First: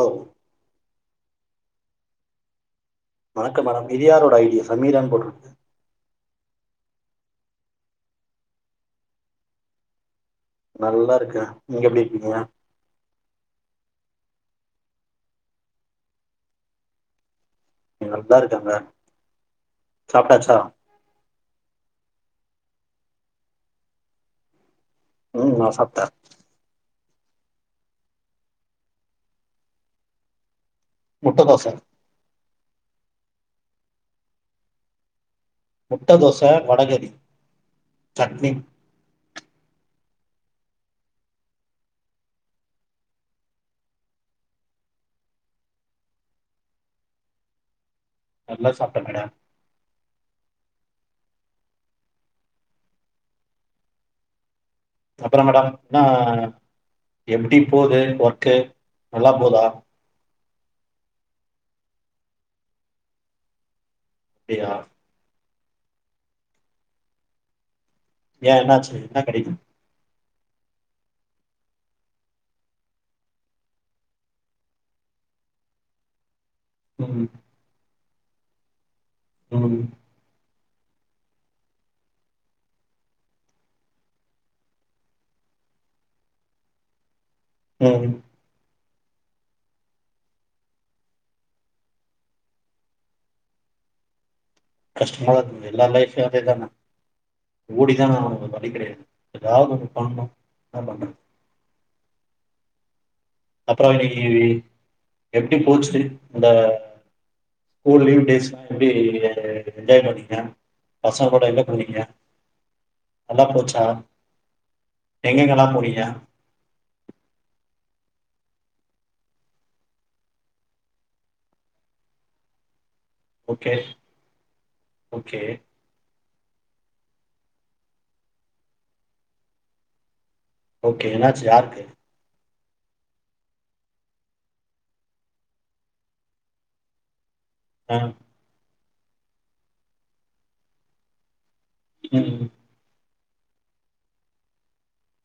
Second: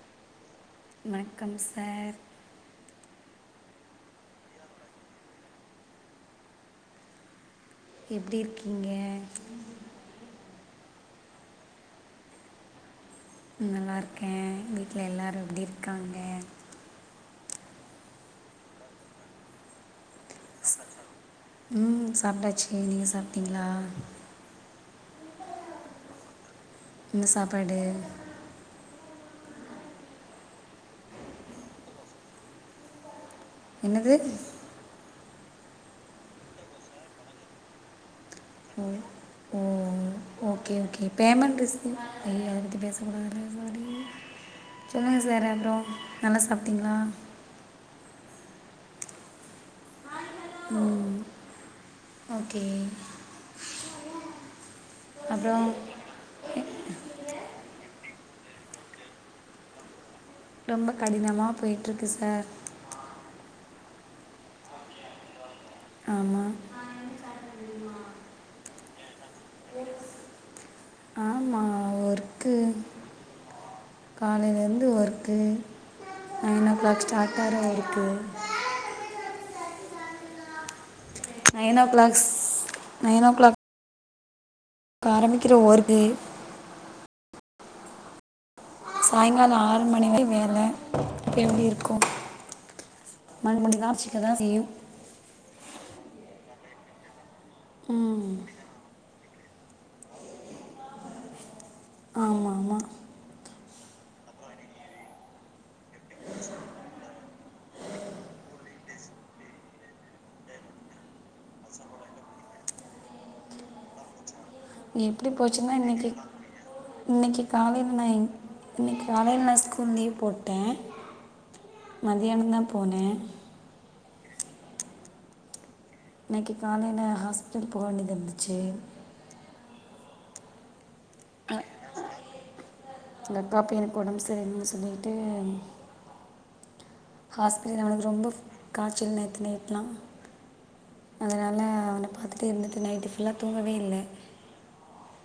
hello வணக்கம் sir வணக்கம் madam இது யாரோட ஐடி சமீரான் போட்ருக்கு எப்டி இருக்கீங்க நல்லா இருக்கே நீங்க எப்டி இருக்கீங்க ம் நல்லா இருக்கே வீட்ல எல்லாரும் எப்டி இருக்காங்க இங்க நல்லா இருக்காங்க சாப்ட்டாச்சா உம் சாப்ட்டாச்சு நீங்க சாப்ட்டீங்களா உம் நா சாப்ட்ட என்ன சாப்பாடு முட்ட தோச என்னது முட்ட தோச வடகறி சட்னி ஓ ஓ ஓகே ஓகே பேமெண்ட் ரிசீவ்னா ஐயோ அத பத்தி பேச கூடாதுல்ல சொல்லுங்க சார் அப்றோ நல்லா சாப்பிட்டீங்களா நல்லா சாப்ட்ட மேடம் உம் ஓகே அப்புறம் மேடம் என்னா எப்டி போது ஒர்க்கு நல்லா போதா ரொம்ப கடினமா போய்ட்டுருக்கு சார் அப்டியா ஆமா ஏ என்னாச்சு என்ன கெடைக்கு ஒ எஸ் ஆமா ஒரு க்கு காலையிலேருந்து ஒர்க்கு நைன் ஓ கிளாக் ம் ஸ்டார்டார ஆர ஒர்க்கு ம் nine o'clocks nine o'clock ஆரம்பிக்கிற ஒரு தி ம் சாயங்காலோ ஆறு மணிக்கு வர வேல எப்டி இருக்கு மணி மணி காட்சிக்க தா செய்யு கஷ்டமா இருந்து எல்லா லைஃப்லயு அதேதானே ஓடிதான ம் ஆவனு வேற வழி கிடையாது எதாவது ஒரு பண்ணு என்னா பண்றது ஆமா ஆமா அப்பறோ இன்னைக்கு எப்டி போச்சுது இந்த ஸ்கூல் லீவ் டேஸ்லா எப்டி என்ஜாய் பண்ணீங்க பசங்க கூட எங்க போனிங்க நல்லா போச்சா எப்டி எங்கெங்கெல்லா போச்சுன்னா போனீங்க இன்னைக்கு இன்னைக்கு காலையில நா இன்னைக்கு காலையில நா ஸ்கூல் லீவ் போட்ட மதியானந்தா போன ஓகே ஓகே இன்னைக்கு காலையில ஹாஸ்பிட்டல் போக வேண்டியது இருந்துச்சு ஓகே என்னாச்சு யார்க்கு எங்க அக்கா பையனுக்கு ஒடம்பு சரில்லனு சொல்லிட்டு ஹாஸ்பிட்டல் ஆ அவனுக்கு ரொம்ப காய்ச்சல் நேத்து நைட்ல்லா அதனால அவன ம் பாத்துட்டு இருந்துட்டு நைட்டு ஃபுல்லா தூங்கவே இல்ல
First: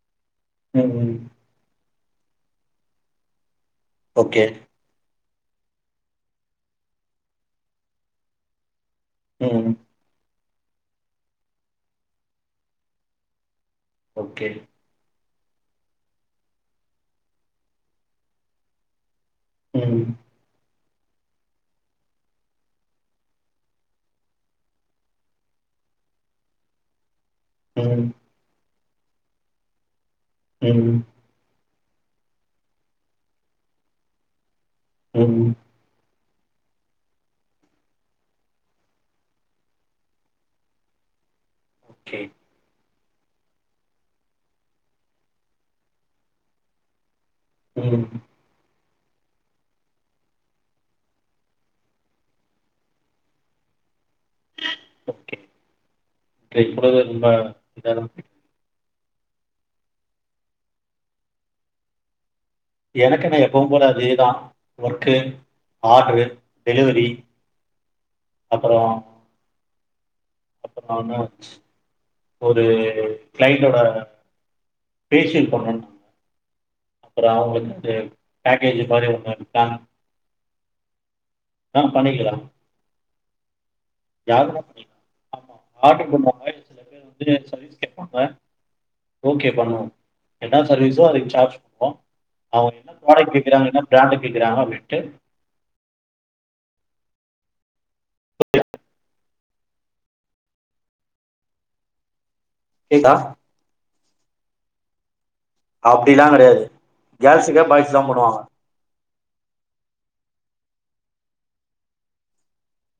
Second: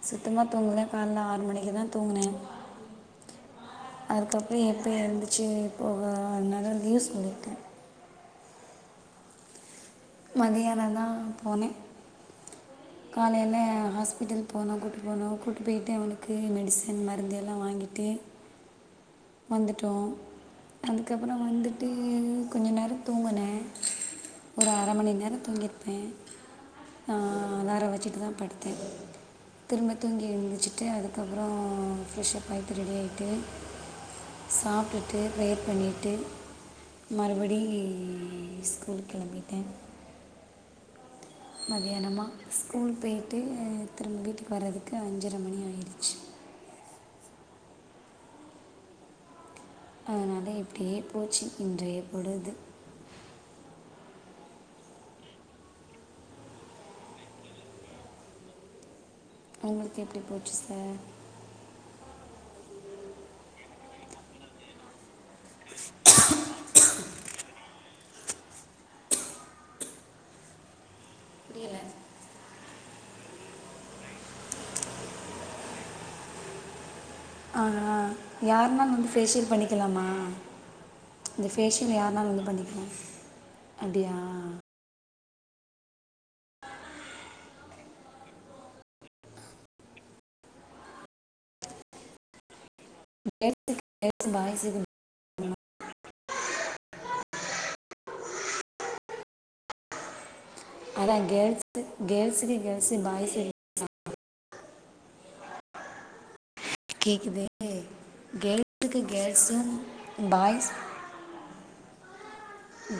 சுத்தமா தூங்கல ம் ம் காலையில ஆறு மணிக்கு தா தூங்குனே ஓகே அதுக்கப்பறோ எப்ப எழுந்துருச்சு போக அதுனால லீவ் சொல்லிட்ட ம் மதியானோ தா போன காலையில ஹாஸ்பிட்டல் ஓகே போனோ கூட்டு போனோ கூட்டி போயிட்டு அவனுக்கு மெடிசன் மருந்து எல்லா வாங்கிட்டு வந்துட்டோ ம் அதுக்கப்புறோ வந்துட்டு கொஞ்ச நேரோ தூங்கன ஒரு அரை மணி நேரோ தூங்கிருப்பே ஆ அலாரம் ம் வச்சிட்டு தா படுத்தே திரும்ப தூங்கி எழுந்துச்சுட்டு ம் அது அதுக்கப்பறோ ஃப்ரெஷ்ஷப் ஆய்ட்டு ரெடி ஆய்ட்டு சாப்டுட்டு ம் ப்ரேயர் பண்ணிட்டு மறுபடி ஸ்கூல் கிளம்பிட்டே ஓகே மதியானமா ஸ்கூல் போயி்ட்டு திரும்ப வீட்டுக்கு வரதுக்கு அஞ்சர மணி ஆய்டுச்சு ம் அதனால இப்டியே போச்சு இன்றைய பொழுது ஓகே இன்னைய பொழுது இருந்தா [unintelligible] உங்களுக்கு எப்டி போச்சு சார் எனக்கு என்ன எப்பவு போல அதே தா ஒர்க்கு ஆர்டரு டெலிவரி அப்றோ அப்ப த மே புரியல ஒரு கிளைன்டோட பேஷியல் பண்ணணு அப்புறம் ஆ அவங்களுக்கு வந்து ஆ பேக்கேஜ் யார்ன்னா மாரி வந்து ஒன்னு ஃபேஷியல் பிளான் பண்ணிக்கலாமா இந்த ஆ ஃபேஷியல் யாருனாலு வந்து பண்ணிக்கலா அப்டியா யாரு வேணா பண்ணிக்கலா ஆமா ஆர்டரு பண்ணாங்க சில பேர் வந்து சர்வீஸ் கேட்பாங்க ஓகே பண்ணுவோ ரெண்டாவது சர்வீஸோ அதுக்கு சார்ஜ் பண்ணுவோ அவங்க என்ன ப்ராடக்ட் கேக்குறாங்க என்ன கேர்ள்ஸுக்கு பிராண்டு கேர்ள்ஸ் கேக்குறாங்க பாய்ஸுக்கு அப்டின்டு அதா கேர்ல்ஸ்க் கேர்ல்ஸ் கேர்ல்ஸ் கேக்குதா பாய்ஸ் இரு அப்டிலா கிடையாது கேஸுக்கே பாய்ஸ்சு தா பண்ணுவாங்க எதுக்கு கேர்ஸ்சு பாய்ஸ்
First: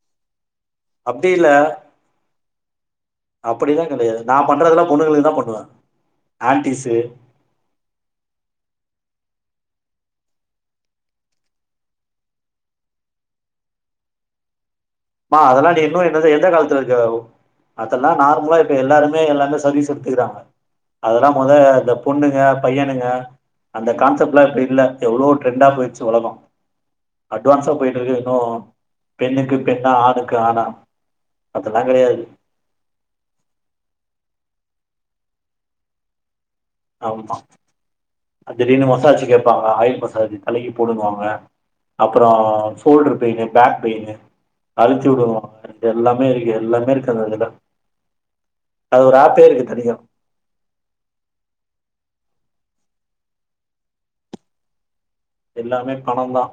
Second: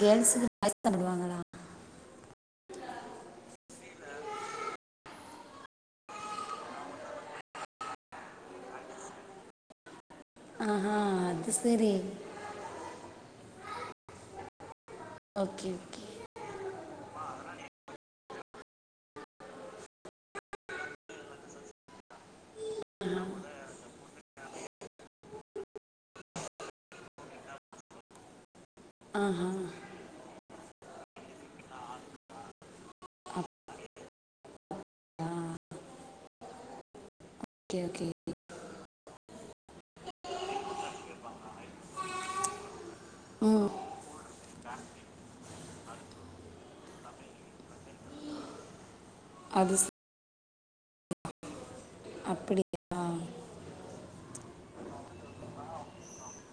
கேர்ள்ஸ்க்கு அப்டி இல்ல அப்படிலா கிடையாது நா பண்றதுலா பொண்ணுங்களுக்கு தா பண்ணுவே ஆன்ட்டிஸு ஆஹா ஹ் அது சரி மா அதெல்லா ஓகே [unintelligible] இல்ல ஓகே இல்ல எந்த காலத்துல இருக்க அதெல்லா நார்மலா இப்ப எல்லாருமே எல்லாமே சர்வீஸ் எடுத்துக்கிறாங்க அதெல்லா மொத இந்த பொண்ணுங்க பையனுங்க ஆஹா அந்த கான்செப்ட்லா இப்ப இல்ல எவ்வளோ டிரெண்டா போயிச்சு உலகம் அட்வான்ஸா போயிட்டு இருக்கு இன்னு ஆஹா பெண்ணுக்கு பெண்ணா ஆணுக்கு ஆணா அதெல்லா கிடையாது ஆமா ஓகேஓகே ஆ அதிலயுன்னு மசாஜ் கேட்பாங்க ஆயில் மசாஜ் தலைக்கி போடுனுவாங்க அப்புறோ ஷோல்டரு பெயினு பேக் பெயினு அழச்சி விடுவோ எல்லாமே இருக்கு எல்லாமே இருக்கு அதுல்ல அது ஒரு ஆ போயிருக்க அது சரி தனியா அப்படி எல்லாமே பணதா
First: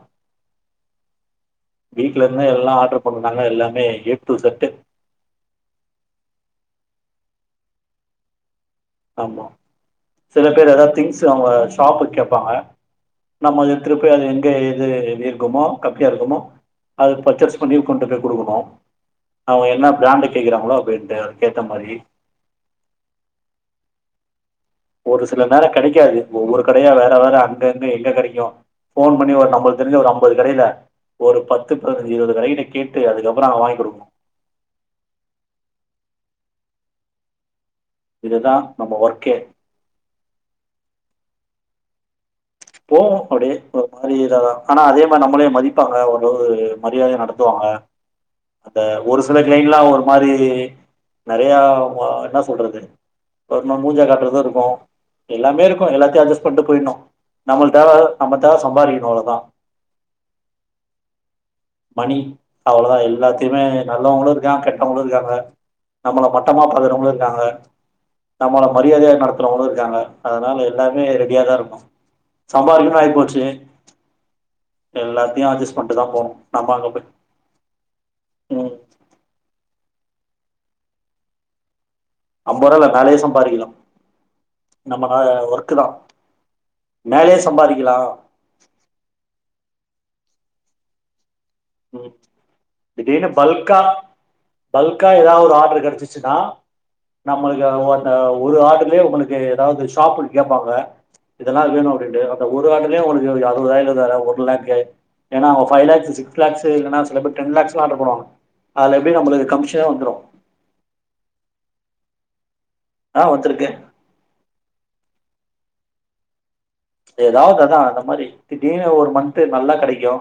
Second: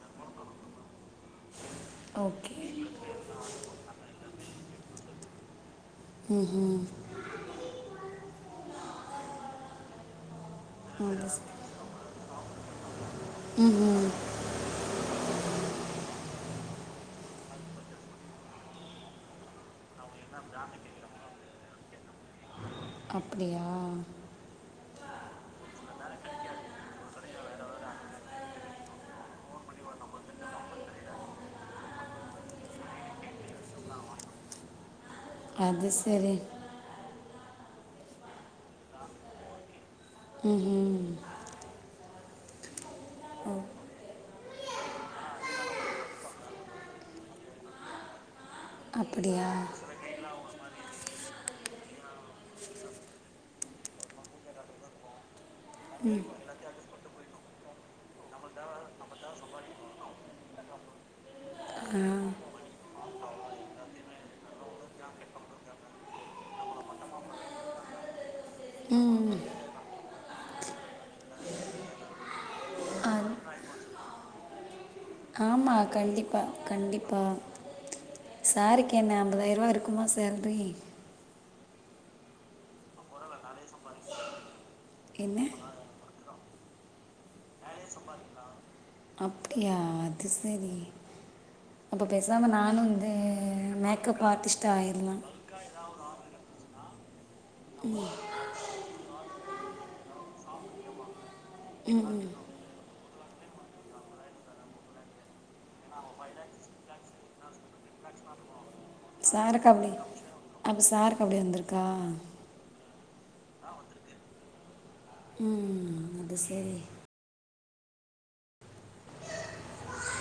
வீட்ல இருந்து ஓகே எல்லாஆர்டர்க கொண்ணந்தாங்க எல்லாமே ஏடு டு ஈசெட் ம் ம் ஆமா சில பேர் ஏதாவது திங்ஸ் அது அவங்க சரி ஷாப்புக்கு கேப்பாங்க நம்ம அது ம் எடுத்துட்டுப் ம் போயி அயி டெய்லி டெய்லி வேருக்குமோ கம்மியா இருக்குமோ அது பர்ச்சேஸ் பண்ணி கொண்டு போய் கொடுக்கணுமோ அவங்க என்ன பிராண்டு கேக்குறாங்களோ அபடின்னுட்டு அதுக்கேத்த மாதிரி அப்படியா ஒரு சில நேரம் கிடைக்காது ஒவ்வொரு கடையா வேற வேற அங்கங்க எங்க கிடைக்கு போன் பண்ணி ஒரு நம்ளக்கு தெருச ஒரு அம்பது கடையில ஒரு பத்து பதினஞ்சு இருபது ரைடு கேட்டு அதுக்கப்புற அவ வாங்கி கொடுக்கணு அது சேரி இதுதா நம்ம ஒர்க்கே ம் ம் தேவபடு ஓ ஒரு மாரி ஆனா அதே மாதிரி நம்மளே மதிப்பாங்க ஒருளவு மரியாதையா நடத்துவாங்க அப்ப ஒரு சில அப்படியா கிளைன்லா ஒரு மாரி நிறைய என்ன சொல்றது ஒருநாள் மூஞ்சா காட்ற மாரி இருக்கு எல்லாமே இருக்கு எல்லாத்தையு அட்ஜஸ்ட் பண்ணிட்டுப் போயிணு நம்மளுக்கு தேவ நம்ம தேவ சம்பாதிக்கணு அவ்ளோ தா ஆ மணி அவ்ளோ தா எல்லாத்தையுமே நல்லவங்களு இருக்காங்க கெட்டவங்களு இருக்காங்க நம்மள மட்டமா பாக்கறவங்களு இருக்காங்க நம்மள மரியாதையா ம் நடத்துறவங்களு இருக்காங்க அதனால எல்லாமே ரெடியா தா இருக்கணு சம்பாரிக்கணு ஆ ஆய்போச்சு ஆமா பண்ட்டு தா போணு கண்டிப்பா நம்ம அங்க போய் கண்டிப்பா ம் சார்க்கு என்ன ஐம்பதாயரர் ரூபா இருக் குமா சேல்ரி அம்பர்வா இல்ல மேலயே சம்பாரிக்கலா நம்மள என்ன ஒர்க்கு தா மேலயே சம்பாரிக்கலா அப்டியா அது செரி ம் திடிர்னு பல்க்கா மேக்கப் ஆர்டிஸ்ட்டாக பல்க்கா ஆயிடலாம் எதாவது ஒரு ஆடரு கெடச்சுச்சுனா நம்மளுக்கு ஒ அந்த ஒரு ஆடருலயே உனுக்கு ஏதாவது ஷாப்புன் கேப்பாங்க இதெலா வேணு ம் அப்டின்ட்டு அந்த ஒரு ஆடருலயே உனக்கு அறுவது வாங்கிட்டு வந்தாரே ஒண்லேக்கு ஏனா அவுங்க பைவ் லேக்ஸ் சிக்ஸ் லேக்ஸ்சு இல்லனா சில பேர் டென் லேக்ஸ்லா ஆடர் பண்ணுவா சாருக் அப்டி அப்ப சாருக்கு அப்டி வந்திருக்கா ஆ வந்துருக்கே ம் ம் ம் அது சேரி எதாவது அதா அந்த மாரி திடீனு ஒரு மன்த் நல்லா கெடைக்கூ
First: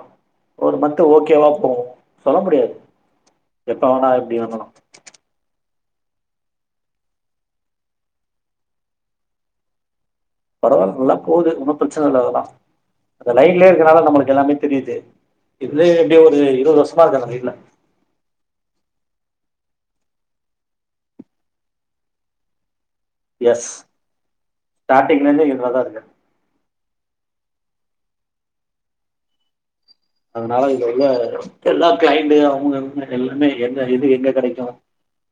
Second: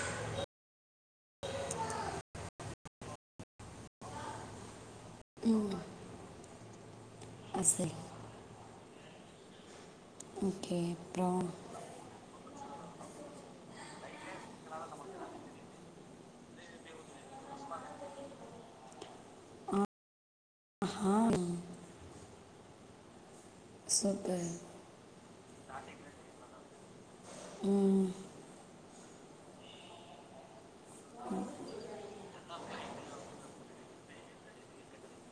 ஒரு மன்த்து ஓக்கேவா போவு சொல்ல முடியாது எப்ப வேணா எப்டி வேண்ணாலு ம் அது சரி ஓகே பரவாயில்ல நல்லா அப்புறம் போது ஒன்னு பிரச்சன இல்ல அதலா அந்த லைன்லயே இருக்கனால நம்ளுக்கு எல்லாமே தெரியுது இதுவே எப்டியோ ஒரு இருவது வருஷ்மா இருக்கே அந்த ஃபீல்டுல ஆ ஹா எஸ் [unintelligible] ஸ்டாட்டிங்ல இர்ந்தே இங்க தா இருக்கே ம் ம் அதனால இங்க உள்ள எல்லா கிளைண்டு அவுங்க அனுப்ன எல்லாமே எந்த எது எங்க கெடைக்கு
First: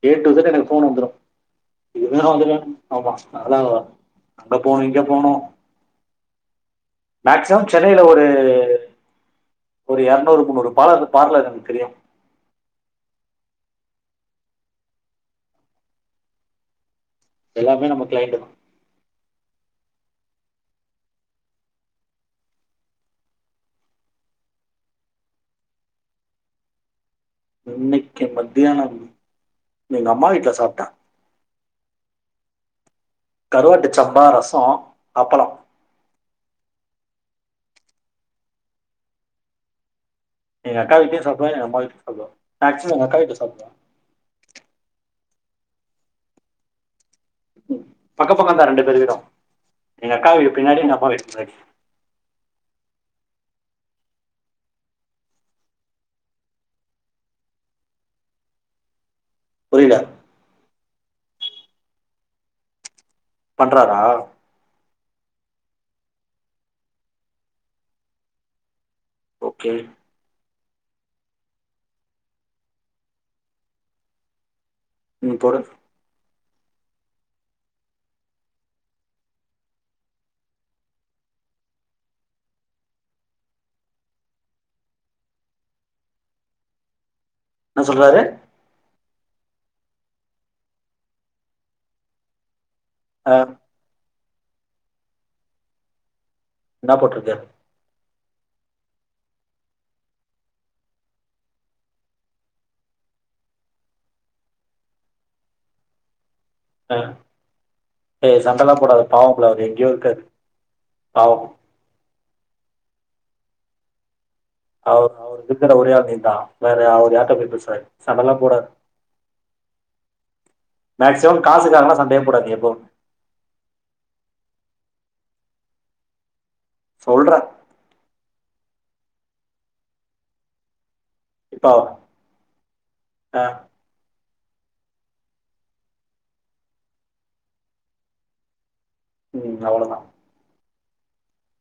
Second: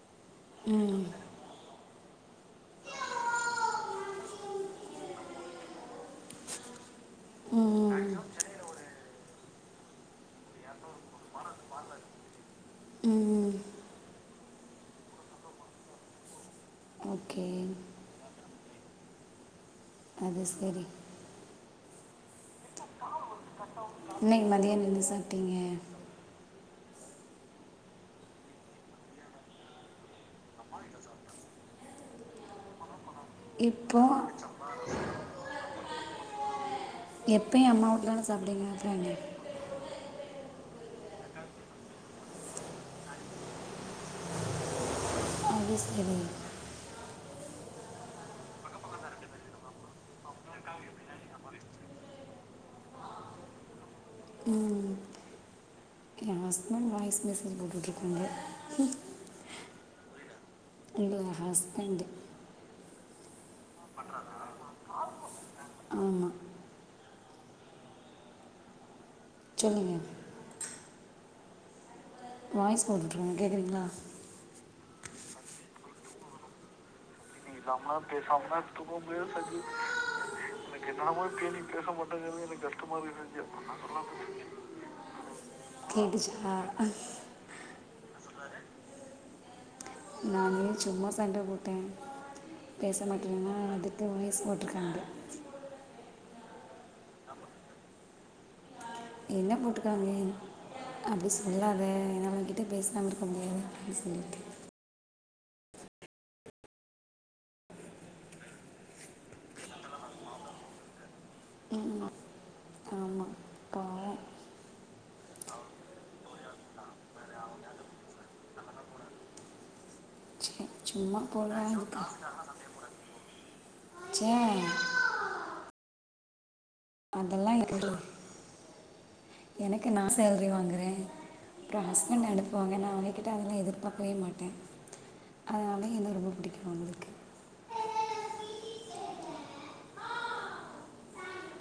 ஏ ட்டு செட் எனக் ஃபோன் ம் வந்துரு இதுதா வந்துருவே ஆமா அதலா அங்க அங்க போணு இங்க போணு மேக்சிமம் சென்னையில ம் ஒரு ஒரு எர்நூறு முன்னூறு பாலர் பார்லர் எனக்கு தெரியு ம் ம் ஓகே எல்லாமே நம்ம கிளைண்டு அது செரி [unintelligible] இன்னைக்கு மத்தியான என்ன சாப்டீங்க இன்னிக்கு மத்தியானம் எங்க அம்மா வீட்ல சாப்ட்ட கருவாட்டு இப்போ சம்பா ரசோ அப்பளோ எப்பெயு அம்மாவூட்லதா சாப்டூவீங்க அப்றென்ன எங்கக்கா வீட்லயு சாப்டுவே எங்க அம்மா வீட்லயு சாப்டுவே மேக்சிமம் எங்கக்கா வீட்ல சாப்டுவே [inaudible] பக்க பக்கந்தா ரெண்டு பேர் வீடு எங் அக்கா வீடு பின்னாடி எங்க அம்மா வீடு முன்னாடி ம் என் ஹஸ்பண்ட் வாய்ஸ் மெசேஜ் போட்டு்ருக்காங்க ம புரில உங்களோட ஹஸ்பண்ட் பண்றாரா ஆமா ஓகே சொல்லுங்க வாய்ஸ் நோட் போட்டுக்காங்க கேட்குறீங்களா ம் போடு எங்க அம்மா பேசாமலாம் தூங்கவுமுடியு எனக்கு என்னனமோ கேட்டுனே இருக்க மாதிர பே நீ பேச மாட்டேங்கது எனக்கு கஷ்டமா [inaudible] கேட்டுச்சா என்ன சொல்றாரு நானே சும்மா சண்ட போட்டே பேச ஆ மாட்டேன்னா அது அதா வாய்ஸ் போட்ருக்காங்க என்னா போட்ருக்காரு என்ன போட்டுருக்காங்கே அப்டி சொல்லாத என்னால உங்கிட்ட பேசாம இருக்க முடியாது அப்டின் சொல்லிட்டு ஆ ஏய் சண்டலா போடத பாவம் புள்ள அவரு எங்கேயோ இருக்காரு பாவோ சும்மா அவர் அவர் இருக்கற ஒரே ஆள் நீ தான் வேற அவர் யார்ட்ட போய் பேசுவாரு சண்டல்லா போடாத ச்சி மேக்சிமம் காசுக்காகலா சண்டயே போடாதிங்க எப்பவு ச சொல்ற அதெல்லா எனக்கு அதுக்கு எனக்கு நா சேல்ரி வாங்குறே இப்போ அப்பறோ ஹஸ்பண்ட் அனுப்புவாங்க நா அவங்கிட்ட ஆ அதெல்லா எதிர்பாக்கவே மாட்டே அதனால என்ன ரொம்ப புடிக்கும் அவங்களுக்கு ம் அவ்ளோதா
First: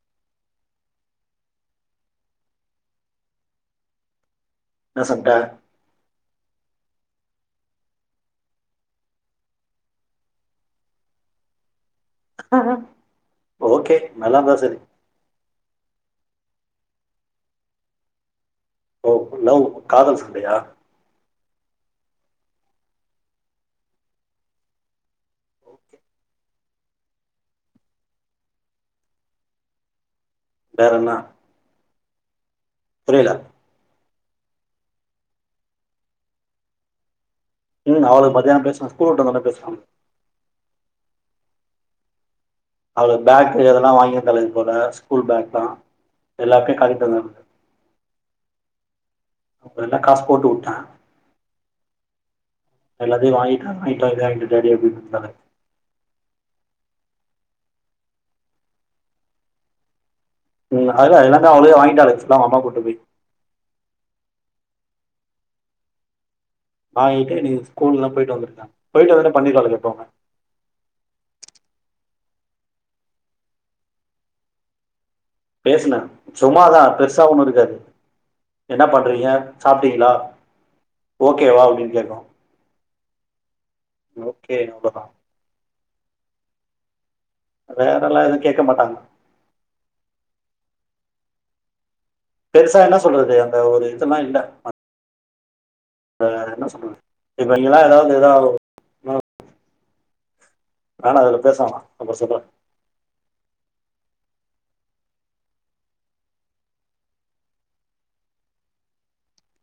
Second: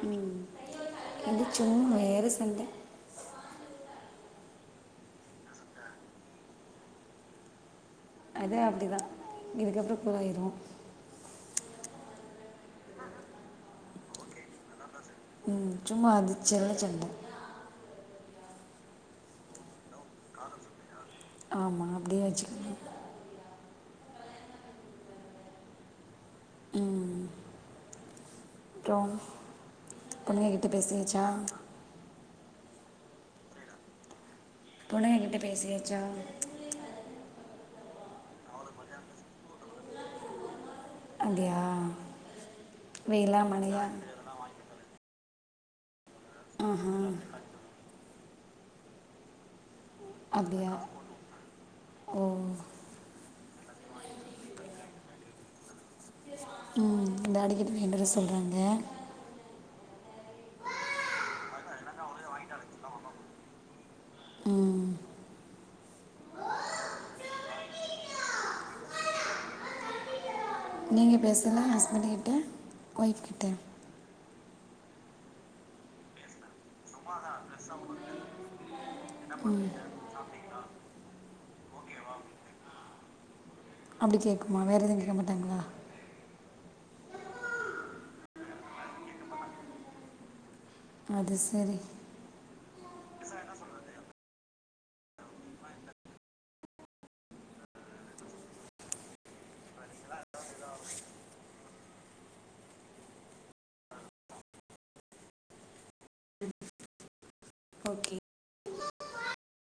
ம் இது சும்மா வேற சண்ட என்ன சண்ட அது அப்டிதான் இதுக்கப்பறோ போய்டும் ஆ ஓகே நல்லாந்தா சரி ம் சும்மா அது செல்ல சண்ட ஓ லவ் காதல் சண்டயா ஆமா அப்டியே வச்சுக்கங்க அப்றோ பொண்ணுங்க கிட்ட வேற பேசியாச்சா புரில பொண்ணுங்ககிட்ட பேசியாச்சா ம் அவளுக்கு மதியம் பேசுனே ஸ்கூல் விட்டு வந்தோனே பேசுவாங்க அப்டியா அவளு பேக்கு எதெல்லா வாங்கியிருந்தாலுங்க போல ஸ்கூல் பேக்லாம் எல்லார்க்கு ஆஹா காட்டிட்டு வந்த அவங்க எல்லாம் காசு போட்டு அப்டியா விட்டேன் ஓ எல்லாத்தையு வாங்கிட்டு நைட் வாங்கிட்டு வந்ட்டோம் டாடி அப்டின்ட்டாங்க ம் ம் டாடிக்கிட்ட வாங்கிட்டு வர சொல்றாங்க ம் அது அதல்லா எல்லாமே அவளுங்களே வாங்கிடாலுங்க திங்ஸ் எல்லாமே அம்மா வ கூட்டு போய் ம் வாங்கிட்டு நீங்க ஸ்கூல்லா போயிட்டு வந்துட்டு போயிட்டு வந்துட்டு பண்ணிருவாலுங்க எப்பமே நீங்க பேசலா ஹஸ்பண்ட் கிட்ட ஒய்ஃப் கிட்டயா பேசுன சும்மாதா பெருசா ஒண்ணு இருக்காது என்ன பண்றீங்க சாப்ட்டீங்ளா ஓகேவா உங்களுக்கு கேட்கு அப்டி ஓகே கேட்குமா வேற எதுவு அவ்ளோதா கேட்க மாட்டாங்ளா வேறல்லா எதுவு கேக்க மாட்டாங்க அது சரி பெருசா என்ன சொல்றது அந்த ஒரு இதெல்லா இல்ல வேற என்ன சொல்றது இப்ப நீங்கல்லா எதாவது எதாவது நானு அது கூட பேச வேணா ஒன்னு பிரச்சன இல்ல ஓகே